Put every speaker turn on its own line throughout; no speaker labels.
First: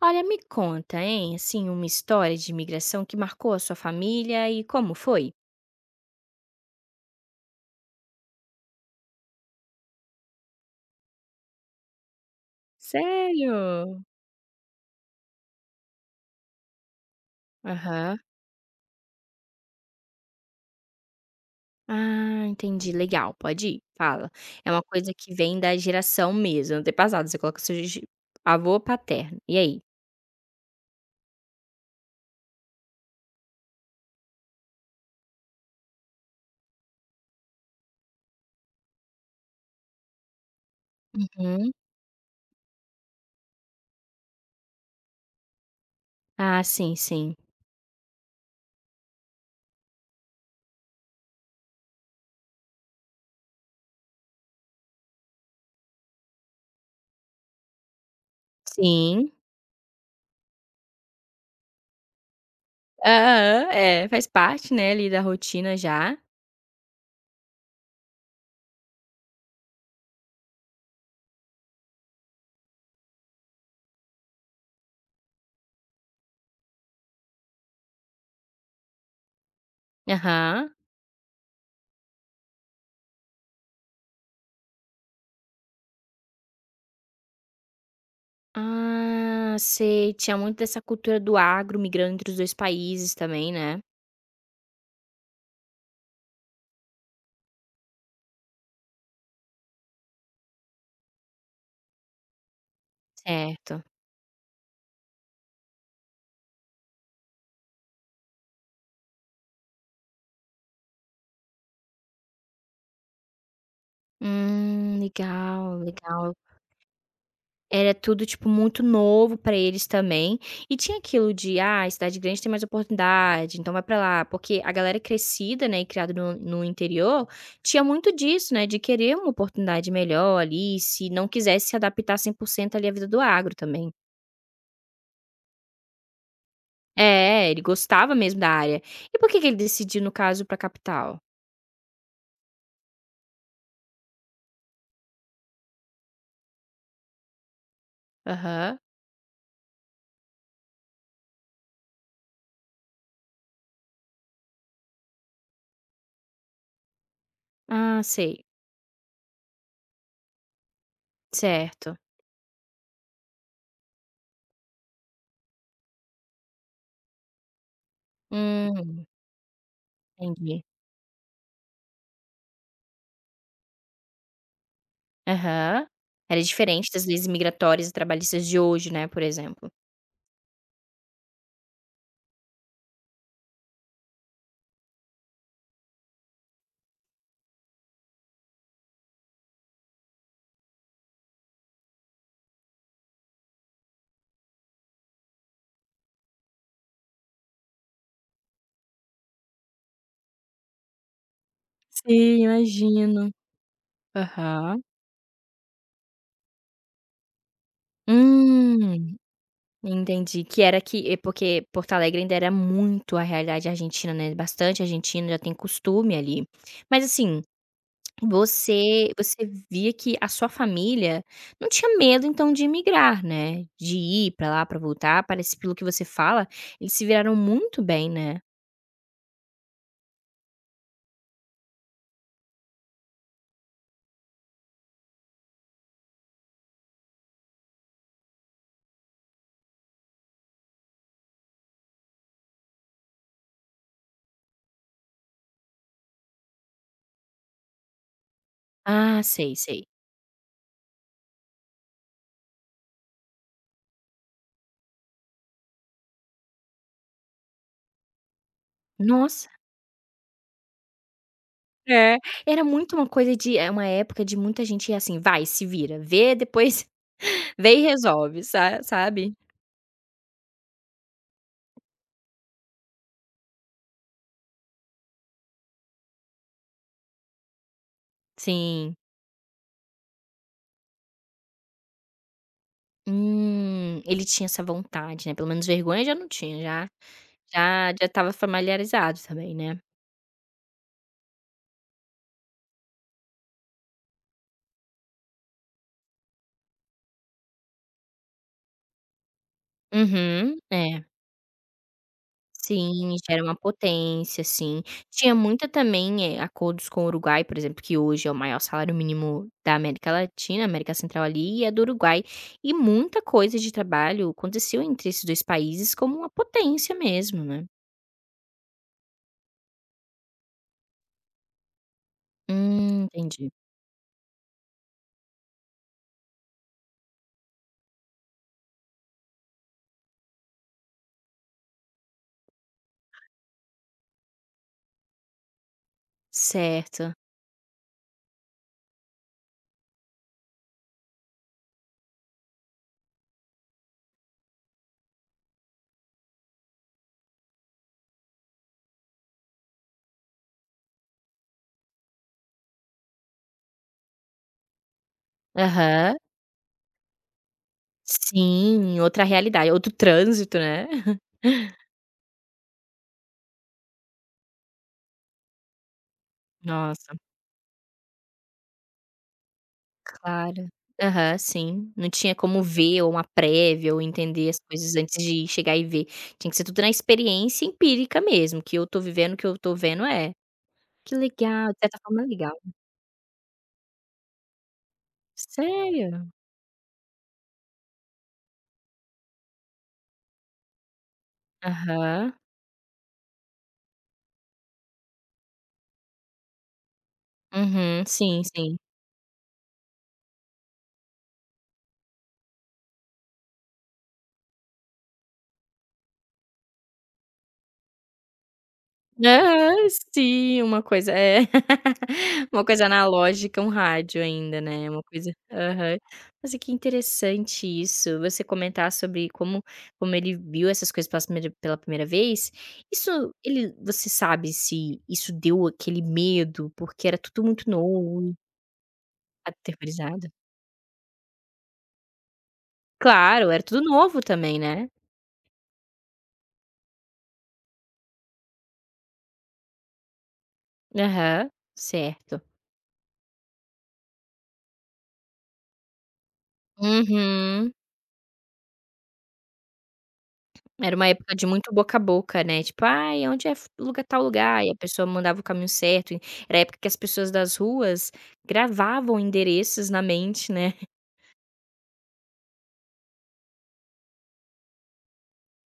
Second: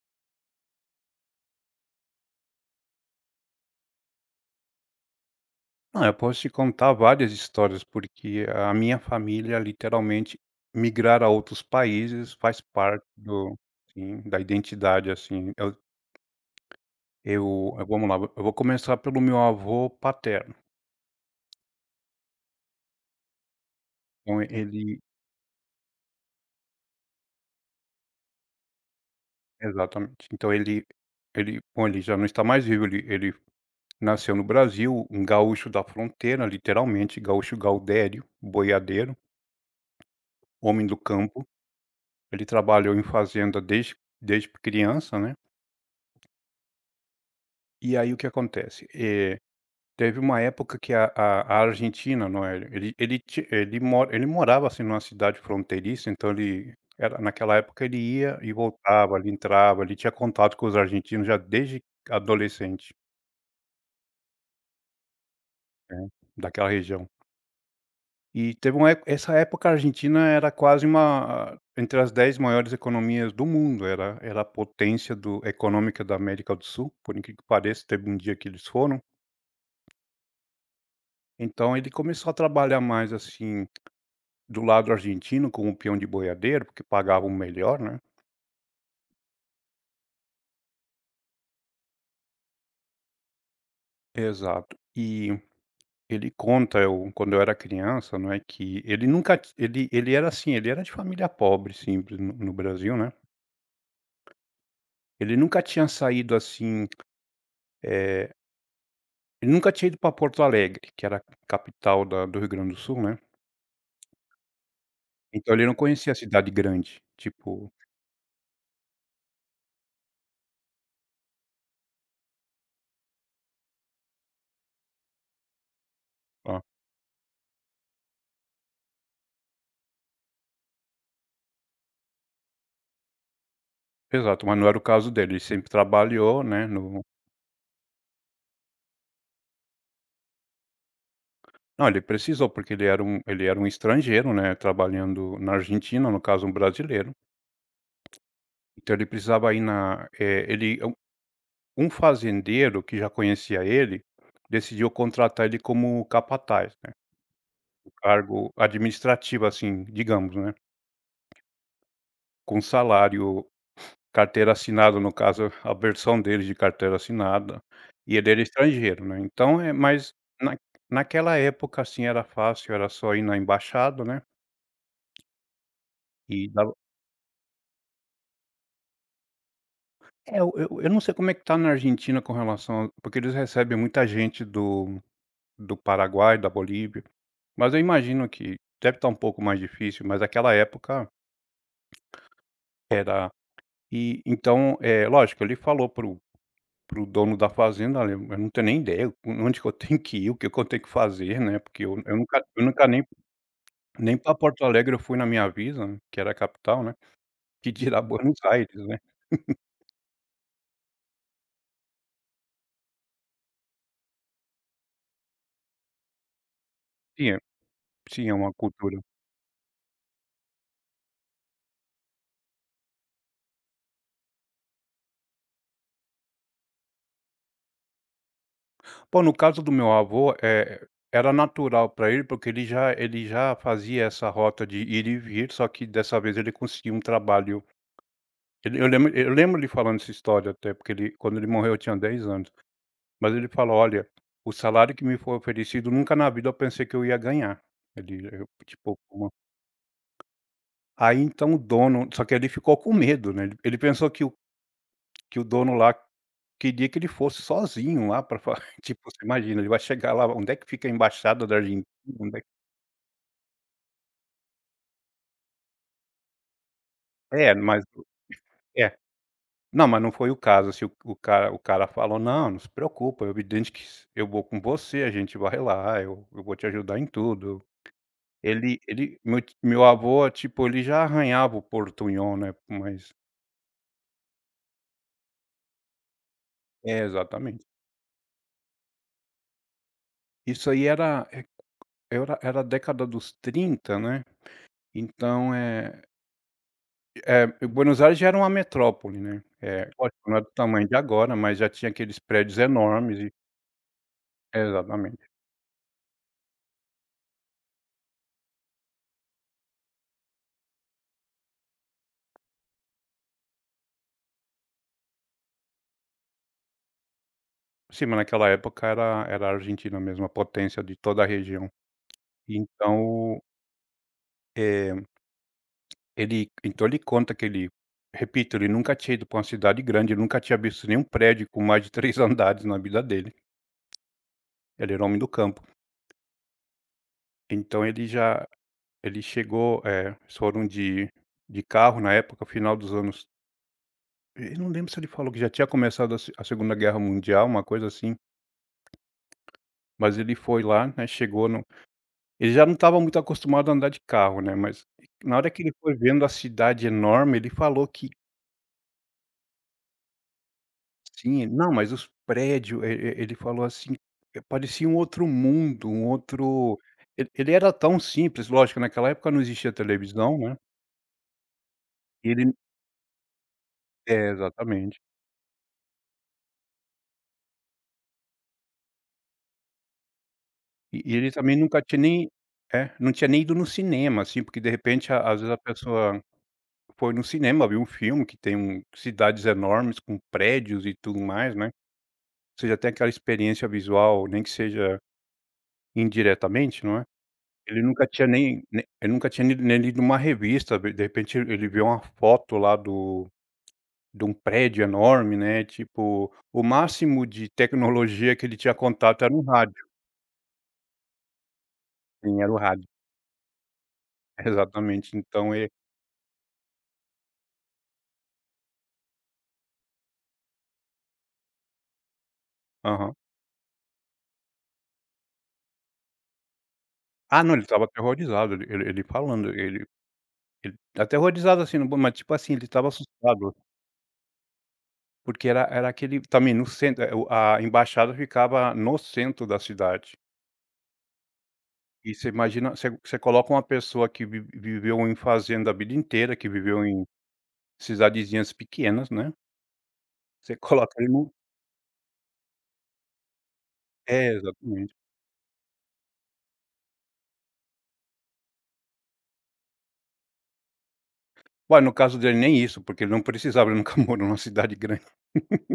Olha, me conta, hein, assim, uma história de imigração que marcou a sua família e como foi?
Ah, eu posso te contar várias histórias, porque a minha família, literalmente, migrar a outros países faz parte do,
Sério?
sim, da identidade, assim. Eu vamos lá,
Aham.
eu vou começar pelo meu avô paterno.
Ah, entendi, legal, pode ir, fala.
Então
É uma
ele
coisa que vem da geração mesmo, antepassado, você coloca seu ge avô paterno, e aí?
Exatamente. Então ele bom, ele já não está mais vivo, ele nasceu no Brasil, um gaúcho da fronteira, literalmente, gaúcho gaudério, boiadeiro, homem do campo.
Uhum.
Ele trabalhou em fazenda desde criança, né.
Ah, sim, sim.
E aí o que acontece, teve uma época que a Argentina, não é, ele morava, assim, numa cidade fronteiriça, então ele era naquela época, ele ia e voltava, ele
Sim.
entrava, ele tinha contato com os argentinos já desde adolescente,
Aham, é, faz parte, né, ali da rotina
né,
já.
daquela região. E teve uma época, essa época a Argentina era quase uma entre as 10 maiores economias do mundo, era a potência do econômica da América do Sul, por incrível que pareça, teve um dia que eles foram.
Aham.
Então ele começou a trabalhar mais, assim, do lado argentino com o peão de boiadeiro, porque pagavam melhor, né.
Ah, sei, tinha muito dessa cultura do agro migrando entre os 2 países também, né.
Exato. E ele conta, eu quando eu era criança, não é, que ele nunca ti ele ele era assim, ele era de família pobre, simples, no Brasil, né.
Certo.
Ele nunca tinha saído assim, eh, ele nunca tinha ido para Porto Alegre, que era a capital da do Rio Grande do Sul, né. Então ele não
Legal,
conhecia a
legal.
cidade grande, tipo,
Era tudo, tipo, muito novo pra eles também. E tinha aquilo de, ah, cidade grande tem mais oportunidade, então vai pra lá. Porque a galera crescida, né, e criada no,
hã,
no interior, tinha muito disso, né, de querer uma oportunidade melhor ali, se não quisesse se adaptar 100% ali à vida do agro também.
exato, mas não era o caso dele, ele sempre trabalhou, né, no.
É, ele gostava mesmo da área. E por que que ele decidiu, no caso, pra capital?
Não, ele precisou, porque ele era um estrangeiro, né, trabalhando na Argentina, no caso um brasileiro,
Aham.
então ele precisava ir na, ele, um um fazendeiro que já conhecia ele, decidiu contratar ele como capataz, né, um
Ah, sei.
cargo administrativo, assim, digamos, né,
Certo.
com salário, carteira assinada, no caso, a versão dele de carteira assinada, e ele era
Hum,
estrangeiro, né, então é mas na
entendi.
naquela época, assim, era fácil, era só ir na embaixada, né,
Aham. Era
e dava.
diferente das leis migratórias e trabalhistas de hoje, né, por exemplo.
É, eu não sei como é que tá na Argentina com relação a, porque eles recebem muita gente do Paraguai, da Bolívia, mas eu imagino que deve estar um pouco mais difícil, mas aquela época era. E então, é lógico, ele falou pro dono da fazenda: "Olha, eu não tenho nem ideia onde que eu tenho que ir, o que que eu tenho que fazer, né, porque eu eu
Sim,
nunca eu nunca nem
imagino.
nem para Porto
Aham.
Alegre eu fui na minha vida", né, que era a capital, né, que dirá Buenos Aires, né.
Hum, entendi. Que era que é porque Porto Alegre ainda era muito a realidade argentina, né, bastante argentino já tem costume ali. Mas
Sim, é,
assim,
sim, é uma cultura.
você via que a sua família não tinha medo então de imigrar, né, de ir pra lá, pra voltar, parece pelo que você fala, eles se viraram muito bem, né?
Pô, no caso do meu avô, é era natural para ele, porque ele já fazia essa rota de ir e vir, só que dessa vez ele conseguiu um trabalho, ele, eu lembro ele falando essa história até, porque, ele quando ele morreu eu tinha 10 anos, mas ele falou: "Olha, o salário que me foi oferecido, nunca na vida eu pensei que eu ia ganhar". Ele, eu tipo
Ah,
uma,
sei, sei.
aí então o dono, só que ele ficou com medo, né, ele, pensou que o dono lá queria que ele fosse sozinho lá para, tipo, você
Nossa.
imagina, ele vai chegar lá, onde é que fica a embaixada da Argentina?
É, era muito uma coisa de é uma época de muita gente assim: "Vai, se vira, vê, depois
É,
vê e
mas
resolve", sa
é.
sabe?
Não, mas não foi o caso, assim, o cara falou: "Não, não se preocupa, é evidente que s eu vou com você, a gente vai lá, eu vou te ajudar em tudo". Ele,
Sim.
meu avô, tipo, ele já arranhava o portunhol, né, mas
Ele tinha essa vontade, né, pelo menos vergonha já não tinha, já
é, exatamente.
já já estava familiarizado também, né.
Isso aí era é era era a década dos 30, né, então, é. Buenos Aires já era uma metrópole, né. É, lógico, não é do
Uhum,
tamanho de
é.
agora, mas já tinha aqueles prédios
Sim,
enormes, e
já era uma potência, sim.
exatamente.
Tinha muita também, acordos com o Uruguai, por exemplo, que hoje é o maior salário mínimo da América Latina, América Central ali, e é do Uruguai. E muita coisa de trabalho aconteceu entre esses dois países como uma potência mesmo, né.
Sim, mas naquela época era a Argentina mesmo, a potência de toda a região. Então,
Entendi.
eh, ele, então ele conta que ele, repito, ele nunca tinha ido para uma cidade grande, ele nunca tinha visto nenhum prédio com mais de 3 andares na vida dele. Ele era homem do campo.
Certo.
Então ele já, ele chegou, eles foram de carro na época, final dos anos, eu não lembro se ele falou que já tinha começado a se a Segunda Guerra Mundial, uma coisa assim, mas ele foi lá, né, chegou. Ele já não estava muito acostumado a andar de carro, né, mas na hora que ele foi
Aham.
vendo a cidade enorme, ele falou que
Sim, outra realidade, outro trânsito, né.
sim, não, mas os prédios. E e ele falou assim, parecia um outro mundo, um outro,
Nossa.
ele era tão simples, lógico, naquela época não existia televisão, né,
Claro. Aham, sim. Não
e
tinha
ele,
como ver ou uma prévia ou
é,
entender as coisas
exatamente.
antes de chegar e ver. Tinha que ser tudo na experiência empírica mesmo, que eu tô vivendo, o que eu tô vendo é.
E
Que
e ele também
legal, de
nunca
certa
tinha
forma
nem,
legal.
é, não tinha nem ido no cinema, assim, porque de repente a às vezes a pessoa
Sério?
foi no cinema, viu um filme que tem um cidades enormes com prédios e tudo mais, né.
Aham.
Você já tem aquela experiência visual, nem que seja indiretamente, não é? Ele
Uhum,
nunca tinha
sim,
nem
sim.
nem ele nunca tinha lido nem lido uma revista, de repente ele vê uma foto lá do, de um prédio enorme, né, tipo, o máximo de tecnologia que ele tinha contato era um rádio.
Aham, sim, uma coisa é,
Sim, era o
uma
rádio.
coisa analógica, um rádio ainda, né, uma
Exatamente,
coisa
então ele,
aham. Nossa, que interessante isso, você comentar sobre como ele viu essas coisas pela primeira vez.
aham.
Isso ele você sabe se isso deu aquele medo, porque era
Ah
tudo
não, ele
muito
estava
novo,
aterrorizado, ele falando, ele
aterrorizado?
ele aterrorizado assim, no bom, mas tipo assim, ele estava
Claro,
assustado,
era tudo novo também, né.
porque era aquele também no centro, o, a embaixada ficava no centro da cidade.
Aham,
E você
certo.
imagina, você coloca uma pessoa que vi viveu em fazenda a vida inteira, que viveu em
Uhum.
cidadezinhas pequenas, né, você coloca
Era uma
ele no,
época de muito boca a boca, né, tipo: "Ai, onde é f lugar tal
é,
lugar?" E a
exatamente.
pessoa mandava o caminho certo e era a época que as pessoas das ruas gravavam endereços na mente, né.
Ué, no caso dele nem isso, porque ele não precisava, ele nunca morou numa cidade grande.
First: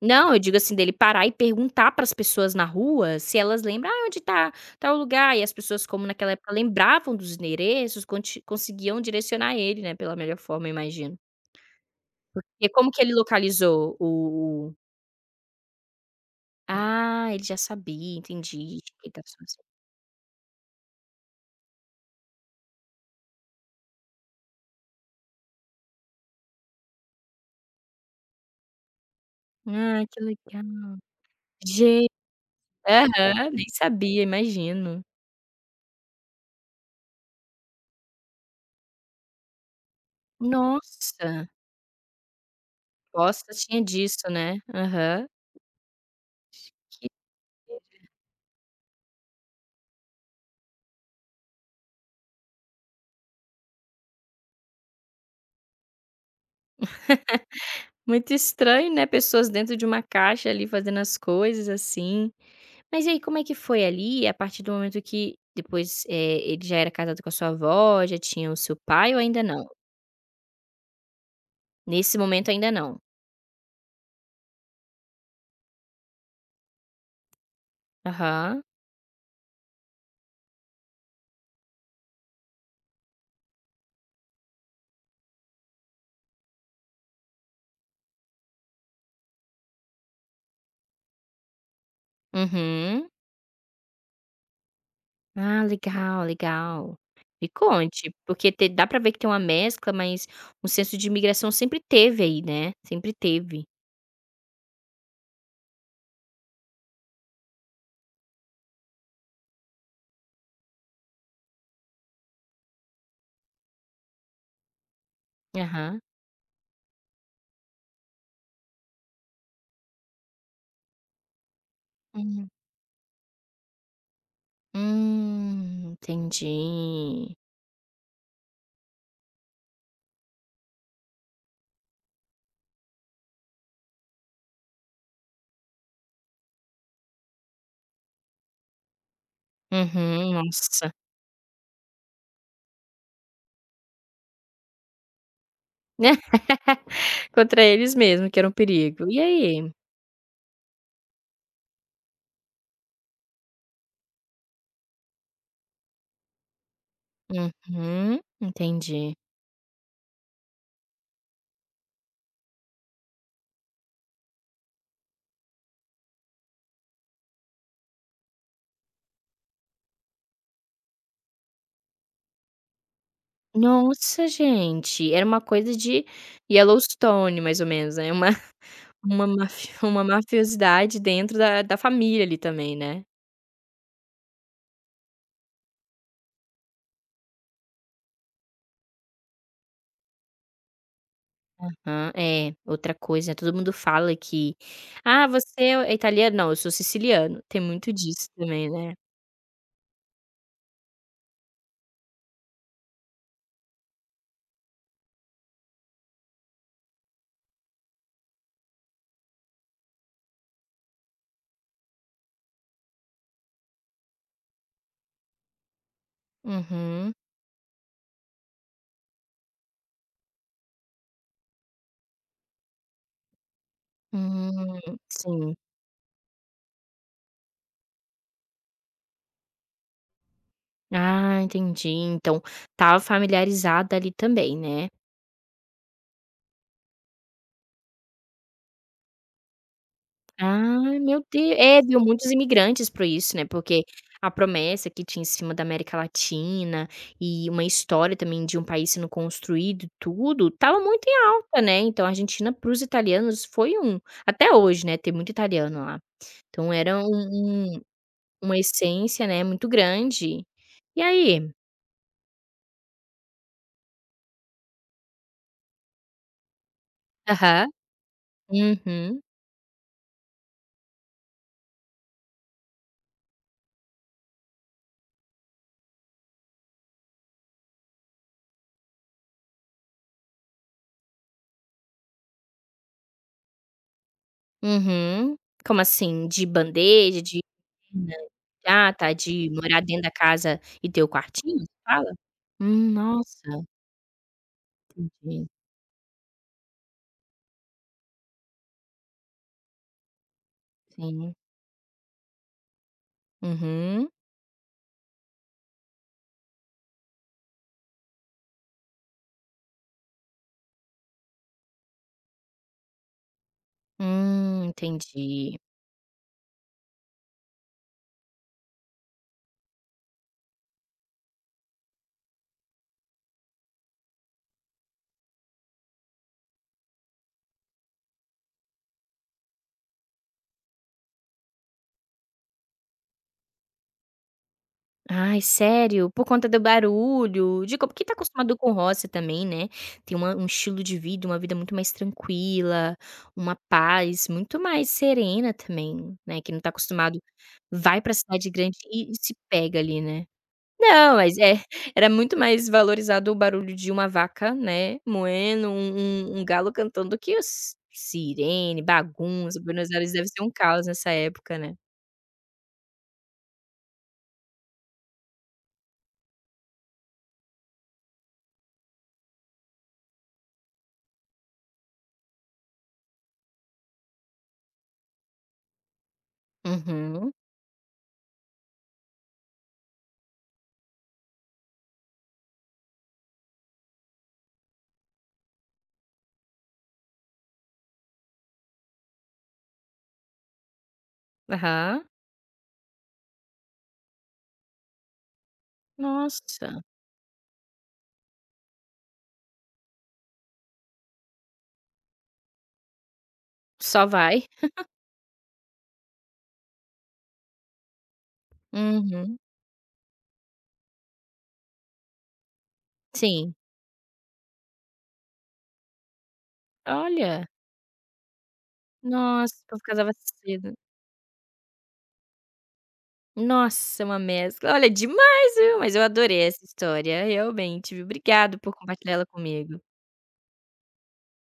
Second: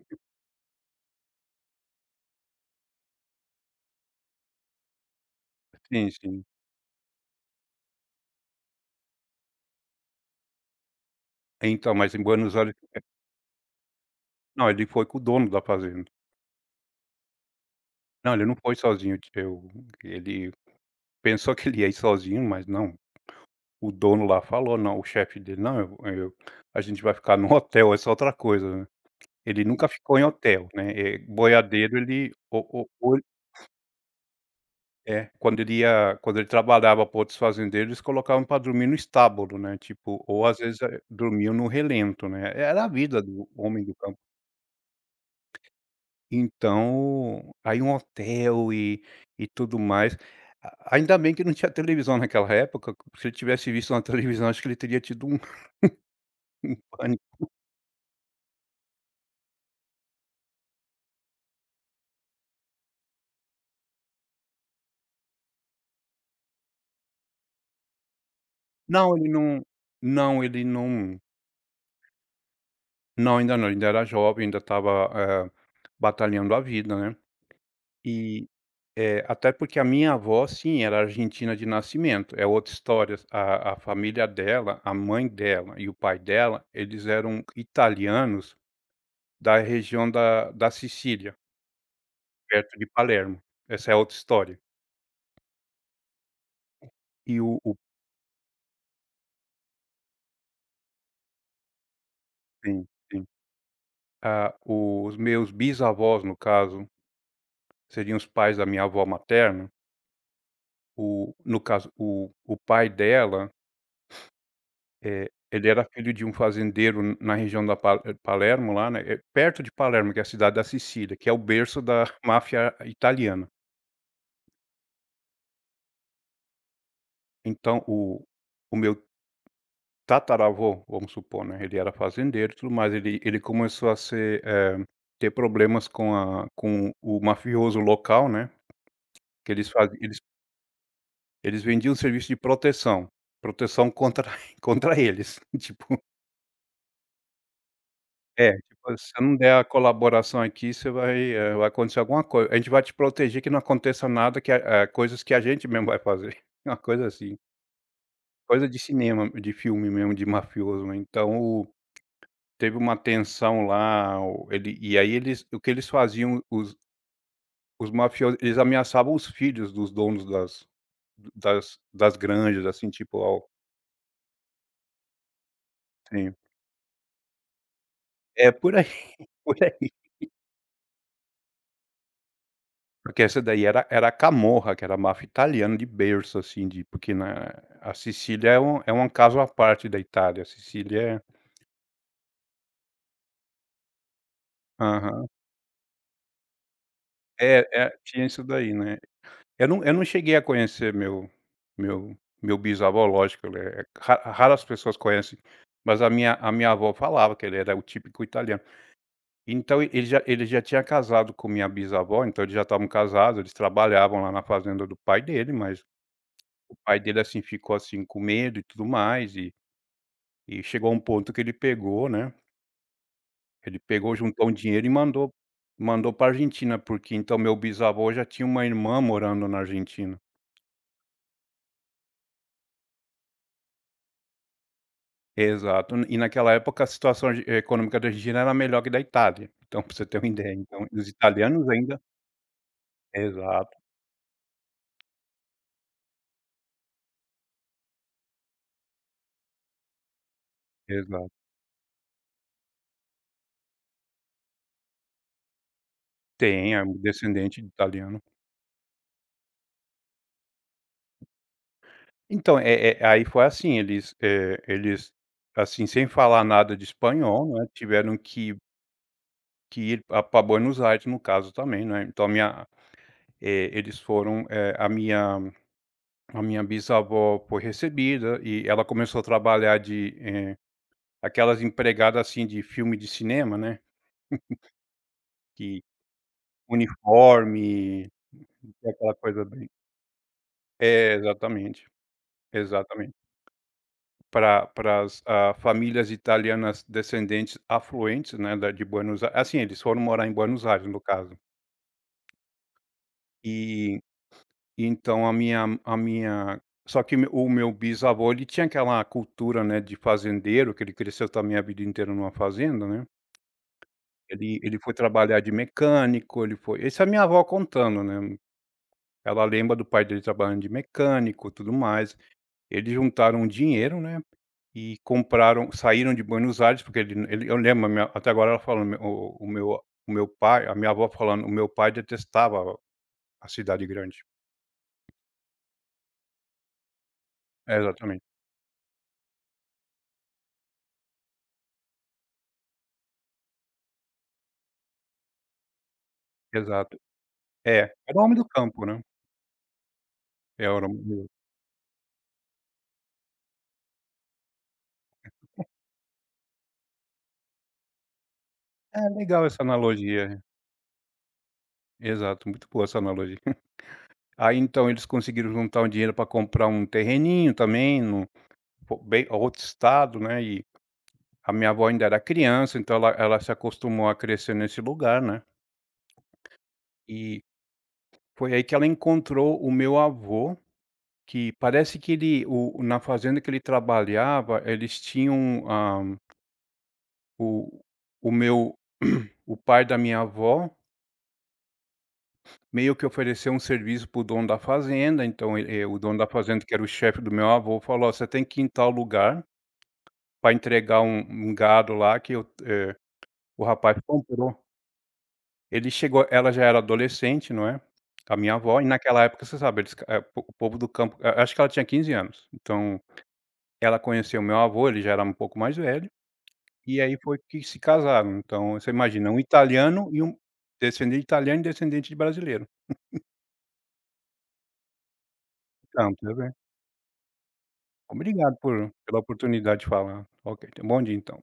Não, eu digo assim, dele parar e perguntar para as pessoas na rua se elas lembram: ah, onde tá tal lugar?" E as pessoas, como
Sim,
naquela
sim.
época lembravam dos endereços, conti conseguiam direcionar ele, né, pela melhor forma, eu imagino.
Então, mas em Buenos
E
Aires,
como que ele localizou
não,
o
ele foi com o dono da fazenda.
ah, ele já sabia,
Não, ele não foi
entendi. Ele
sozinho,
tava só
eu,
assim.
ele pensou que ele ia ir sozinho, mas não, o dono lá falou: "Não", o chefe dele: "Não, eu a gente vai ficar no hotel, essa é outra coisa". Ele nunca
Ah,
ficou
que
em
legal.
hotel, né, boiadeiro,
Gen
ele, o ou
Aham, nem sabia, imagino.
é, quando ele trabalhava para outros fazendeiros, eles colocavam para dormir no estábulo, né, tipo, ou às vezes,
Nossa,
dormiam no relento, né, era a vida do
Costa tinha
homem do campo.
disso, né. Aham. Que
Então, aí um hotel e tudo mais. A ainda bem que não tinha televisão naquela época, se ele tivesse visto uma televisão, acho que ele teria tido um pânico.
Muito estranho, né, pessoas dentro de uma caixa ali fazendo as coisas, assim. Mas e aí como é que foi ali, a partir do momento que depois, ele já era casado com a sua avó, já tinha o seu pai
Não,
ou
ele
ainda
não
não?
não, ele não
Nesse momento ainda não?
não, ainda não, ainda era jovem, ainda estava, batalhando a vida, né. E,
Aham.
até porque a minha avó, sim, era argentina de nascimento, é outra história. A família dela, a mãe dela e o pai dela, eles eram italianos da região da Sicília, perto de
Uhum.
Palermo. Essa é outra história.
Ah, legal, legal.
E
Me
o,
conte, porque te dá pra ver que tem uma mescla, mas um senso de imigração sempre teve aí, né,
sim,
sempre
sim.
teve.
Ah, os meus bisavós, no caso, seriam os pais da minha avó materna. O, no caso, o pai dela. Ele era
Aham.
filho de um fazendeiro n na região da Palermo lá, né, perto de Palermo, que é a cidade da Sicília, que é o berço da
Hum.
máfia italiana.
Entendi.
Então o meu tataravô, vamos supor, né, ele era fazendeiro e tudo mais, ele começou a ser, ter problemas com a com o mafioso local, né, que eles fazi eles
Uhum, nossa.
eles vendiam serviço de proteção, proteção contra contra eles, tipo.
Contra eles mesmo, que era
É,
um
tipo,
perigo.
se você
E
não der a
aí?
colaboração aqui, você vai, vai acontecer alguma coisa. A gente vai te proteger que não aconteça nada que a, coisas que a gente mesmo vai fazer. Uma coisa assim,
Uhum,
coisa de
entendi.
cinema, de filme mesmo, de mafioso, né. Então, o teve uma tensão lá, o ele, e aí, eles, o que eles faziam, os mafiosos, eles ameaçavam os filhos dos donos das granjas, assim, tipo, ao,
Nossa, gente, era uma coisa de
sim.
Yellowstone, mais ou menos, né, uma
É, por aí.
uma mafi uma mafiosidade dentro da família ali também, né.
Porque essa daí era a Camorra, que era a máfia italiana de berço, assim, de porque na, a Sicília é um caso à parte da Itália, a Sicília é,
Aham. É, outra coisa, né? Todo mundo fala que:
aham.
"Ah, você é italiano?". "Não, eu sou siciliano". Tem
É, é,
muito
tinha
disso
isso
também,
daí,
né.
né. Eu não cheguei a conhecer meu, meu meu bisavô, lógico, ele é, ra raras pessoas conhecem, mas a minha, avó falava que ele era o típico italiano. Então e- ele já, tinha casado com minha bisavó, então eles já estavam casados, eles trabalhavam lá na fazenda do pai dele, mas o pai
Uhum.
dele, assim, ficou, assim, com medo e tudo mais. E chegou um ponto que ele pegou, né, ele pegou, juntou um
Hum,
dinheiro e
sim.
mandou para Argentina, porque então meu bisavô já tinha uma irmã morando na Argentina.
Ah, entendi. Então, estava familiarizada ali também, né.
Exato. E naquela época a situação, econômica da Argentina era melhor que da Itália, então pra você ter uma ideia. Então, e
Ah
os
meu deus
italianos
é,
ainda,
viu muitos imigrantes para isso, né,
exato,
porque a promessa que tinha em cima da América Latina, e uma história também de um país sendo construído e tudo, estava muito em
exato.
alta, né. Então a Argentina para os italianos foi um até hoje, né, tem muito italiano lá. Então
Tem, é um
era
descendente de
um
italiano.
uma essência, né, muito grande. E aí?
Então, aí foi assim, eles, eles, assim, sem falar nada de espanhol, né,
Aham.
tiveram que
Uhum.
ir a pra Buenos Aires, no caso também, né. Então a minha. Eles foram, a minha, bisavó foi recebida e ela começou a trabalhar de, aquelas empregadas assim, de filme de cinema, né,
Uhum. Como
que
assim? De bandeja, de
uniforme, é
ah, tá,
aquela coisa
de
bem,
morar dentro da casa e ter o
é,
quartinho, você
exatamente,
fala?
exatamente.
Nossa,
Para as,
entendi,
ah, famílias italianas descendentes afluentes, né, da de Buenos Ai assim, eles foram morar em Buenos Aires, no caso.
sim.
E
Uhum.
então a minha, só que, me o meu bisavô, ele tinha aquela cultura, né, de fazendeiro, que ele cresceu também a vida inteira numa fazenda, né. Ele ele foi trabalhar de
Entendi.
mecânico, ele foi, isso é a minha avó contando, né, ela lembra do pai dele trabalhando de mecânico, tudo mais. Eles juntaram um dinheiro, né, e compraram, saíram de Buenos Aires, porque ele, eu lembro a minha até agora ela falando, meu- o meu pai a minha avó falando: "O meu pai detestava a cidade grande".
Ai, sério? Por conta do barulho,
É,
de como que tá
exatamente.
acostumado com roça também, né, tem uma um estilo de vida, uma vida muito mais tranquila, uma paz muito mais serena também, né, que não tá
Exato.
acostumado
É,
vai pra
era o homem do
cidade grande
campo, né.
e se pega ali, né.
É, era o,
Não, mas é, era muito mais valorizado o barulho de uma vaca, né, moendo, um galo cantando do que os sirene,
é legal
bagunça,
essa
Buenos Aires deve
analogia,
ser um caos nessa época, né.
exato, muito boa essa analogia. Aí então eles conseguiram juntar um dinheiro para comprar um terreninho também no, po, bem outro estado, né, e a minha avó ainda era criança, então ela se acostumou a crescer nesse lugar, né.
Uhum.
E foi aí que ela encontrou o meu avô, que parece que ele, o, na fazenda que ele trabalhava, eles tinham, hã, o o meu o pai da minha avó
Aham.
meio que ofereceu um serviço para o dono da fazenda, então ele, o dono da fazenda, que era
Nossa,
o chefe do meu avô, falou: "Ó, você tem que ir em tal lugar para entregar um gado lá que eu, o rapaz
só vai.
comprou". Ele chegou, ela já era adolescente, não é, a minha avó, e naquela
Uhum.
época, você sabe, eles, po o povo do campo, a, acho que ela tinha 15 anos. Então,
Sim.
ela conheceu o meu avô, ele já era um pouco mais velho, e aí foi
Olha,
que se casaram. Então, você imagina, um
nossa, o povo
italiano
casava
e um
cedo.
descendente de italiano e descendente de brasileiro.
Nossa, uma mescla. Olha, demais, viu, mas eu
Campo,
adorei
né?
essa história, realmente, viu.
Obrigado
Obrigado por
por,
compartilhar
pela
ela
oportunidade
comigo.
de falar. Ok, tenha um bom dia então.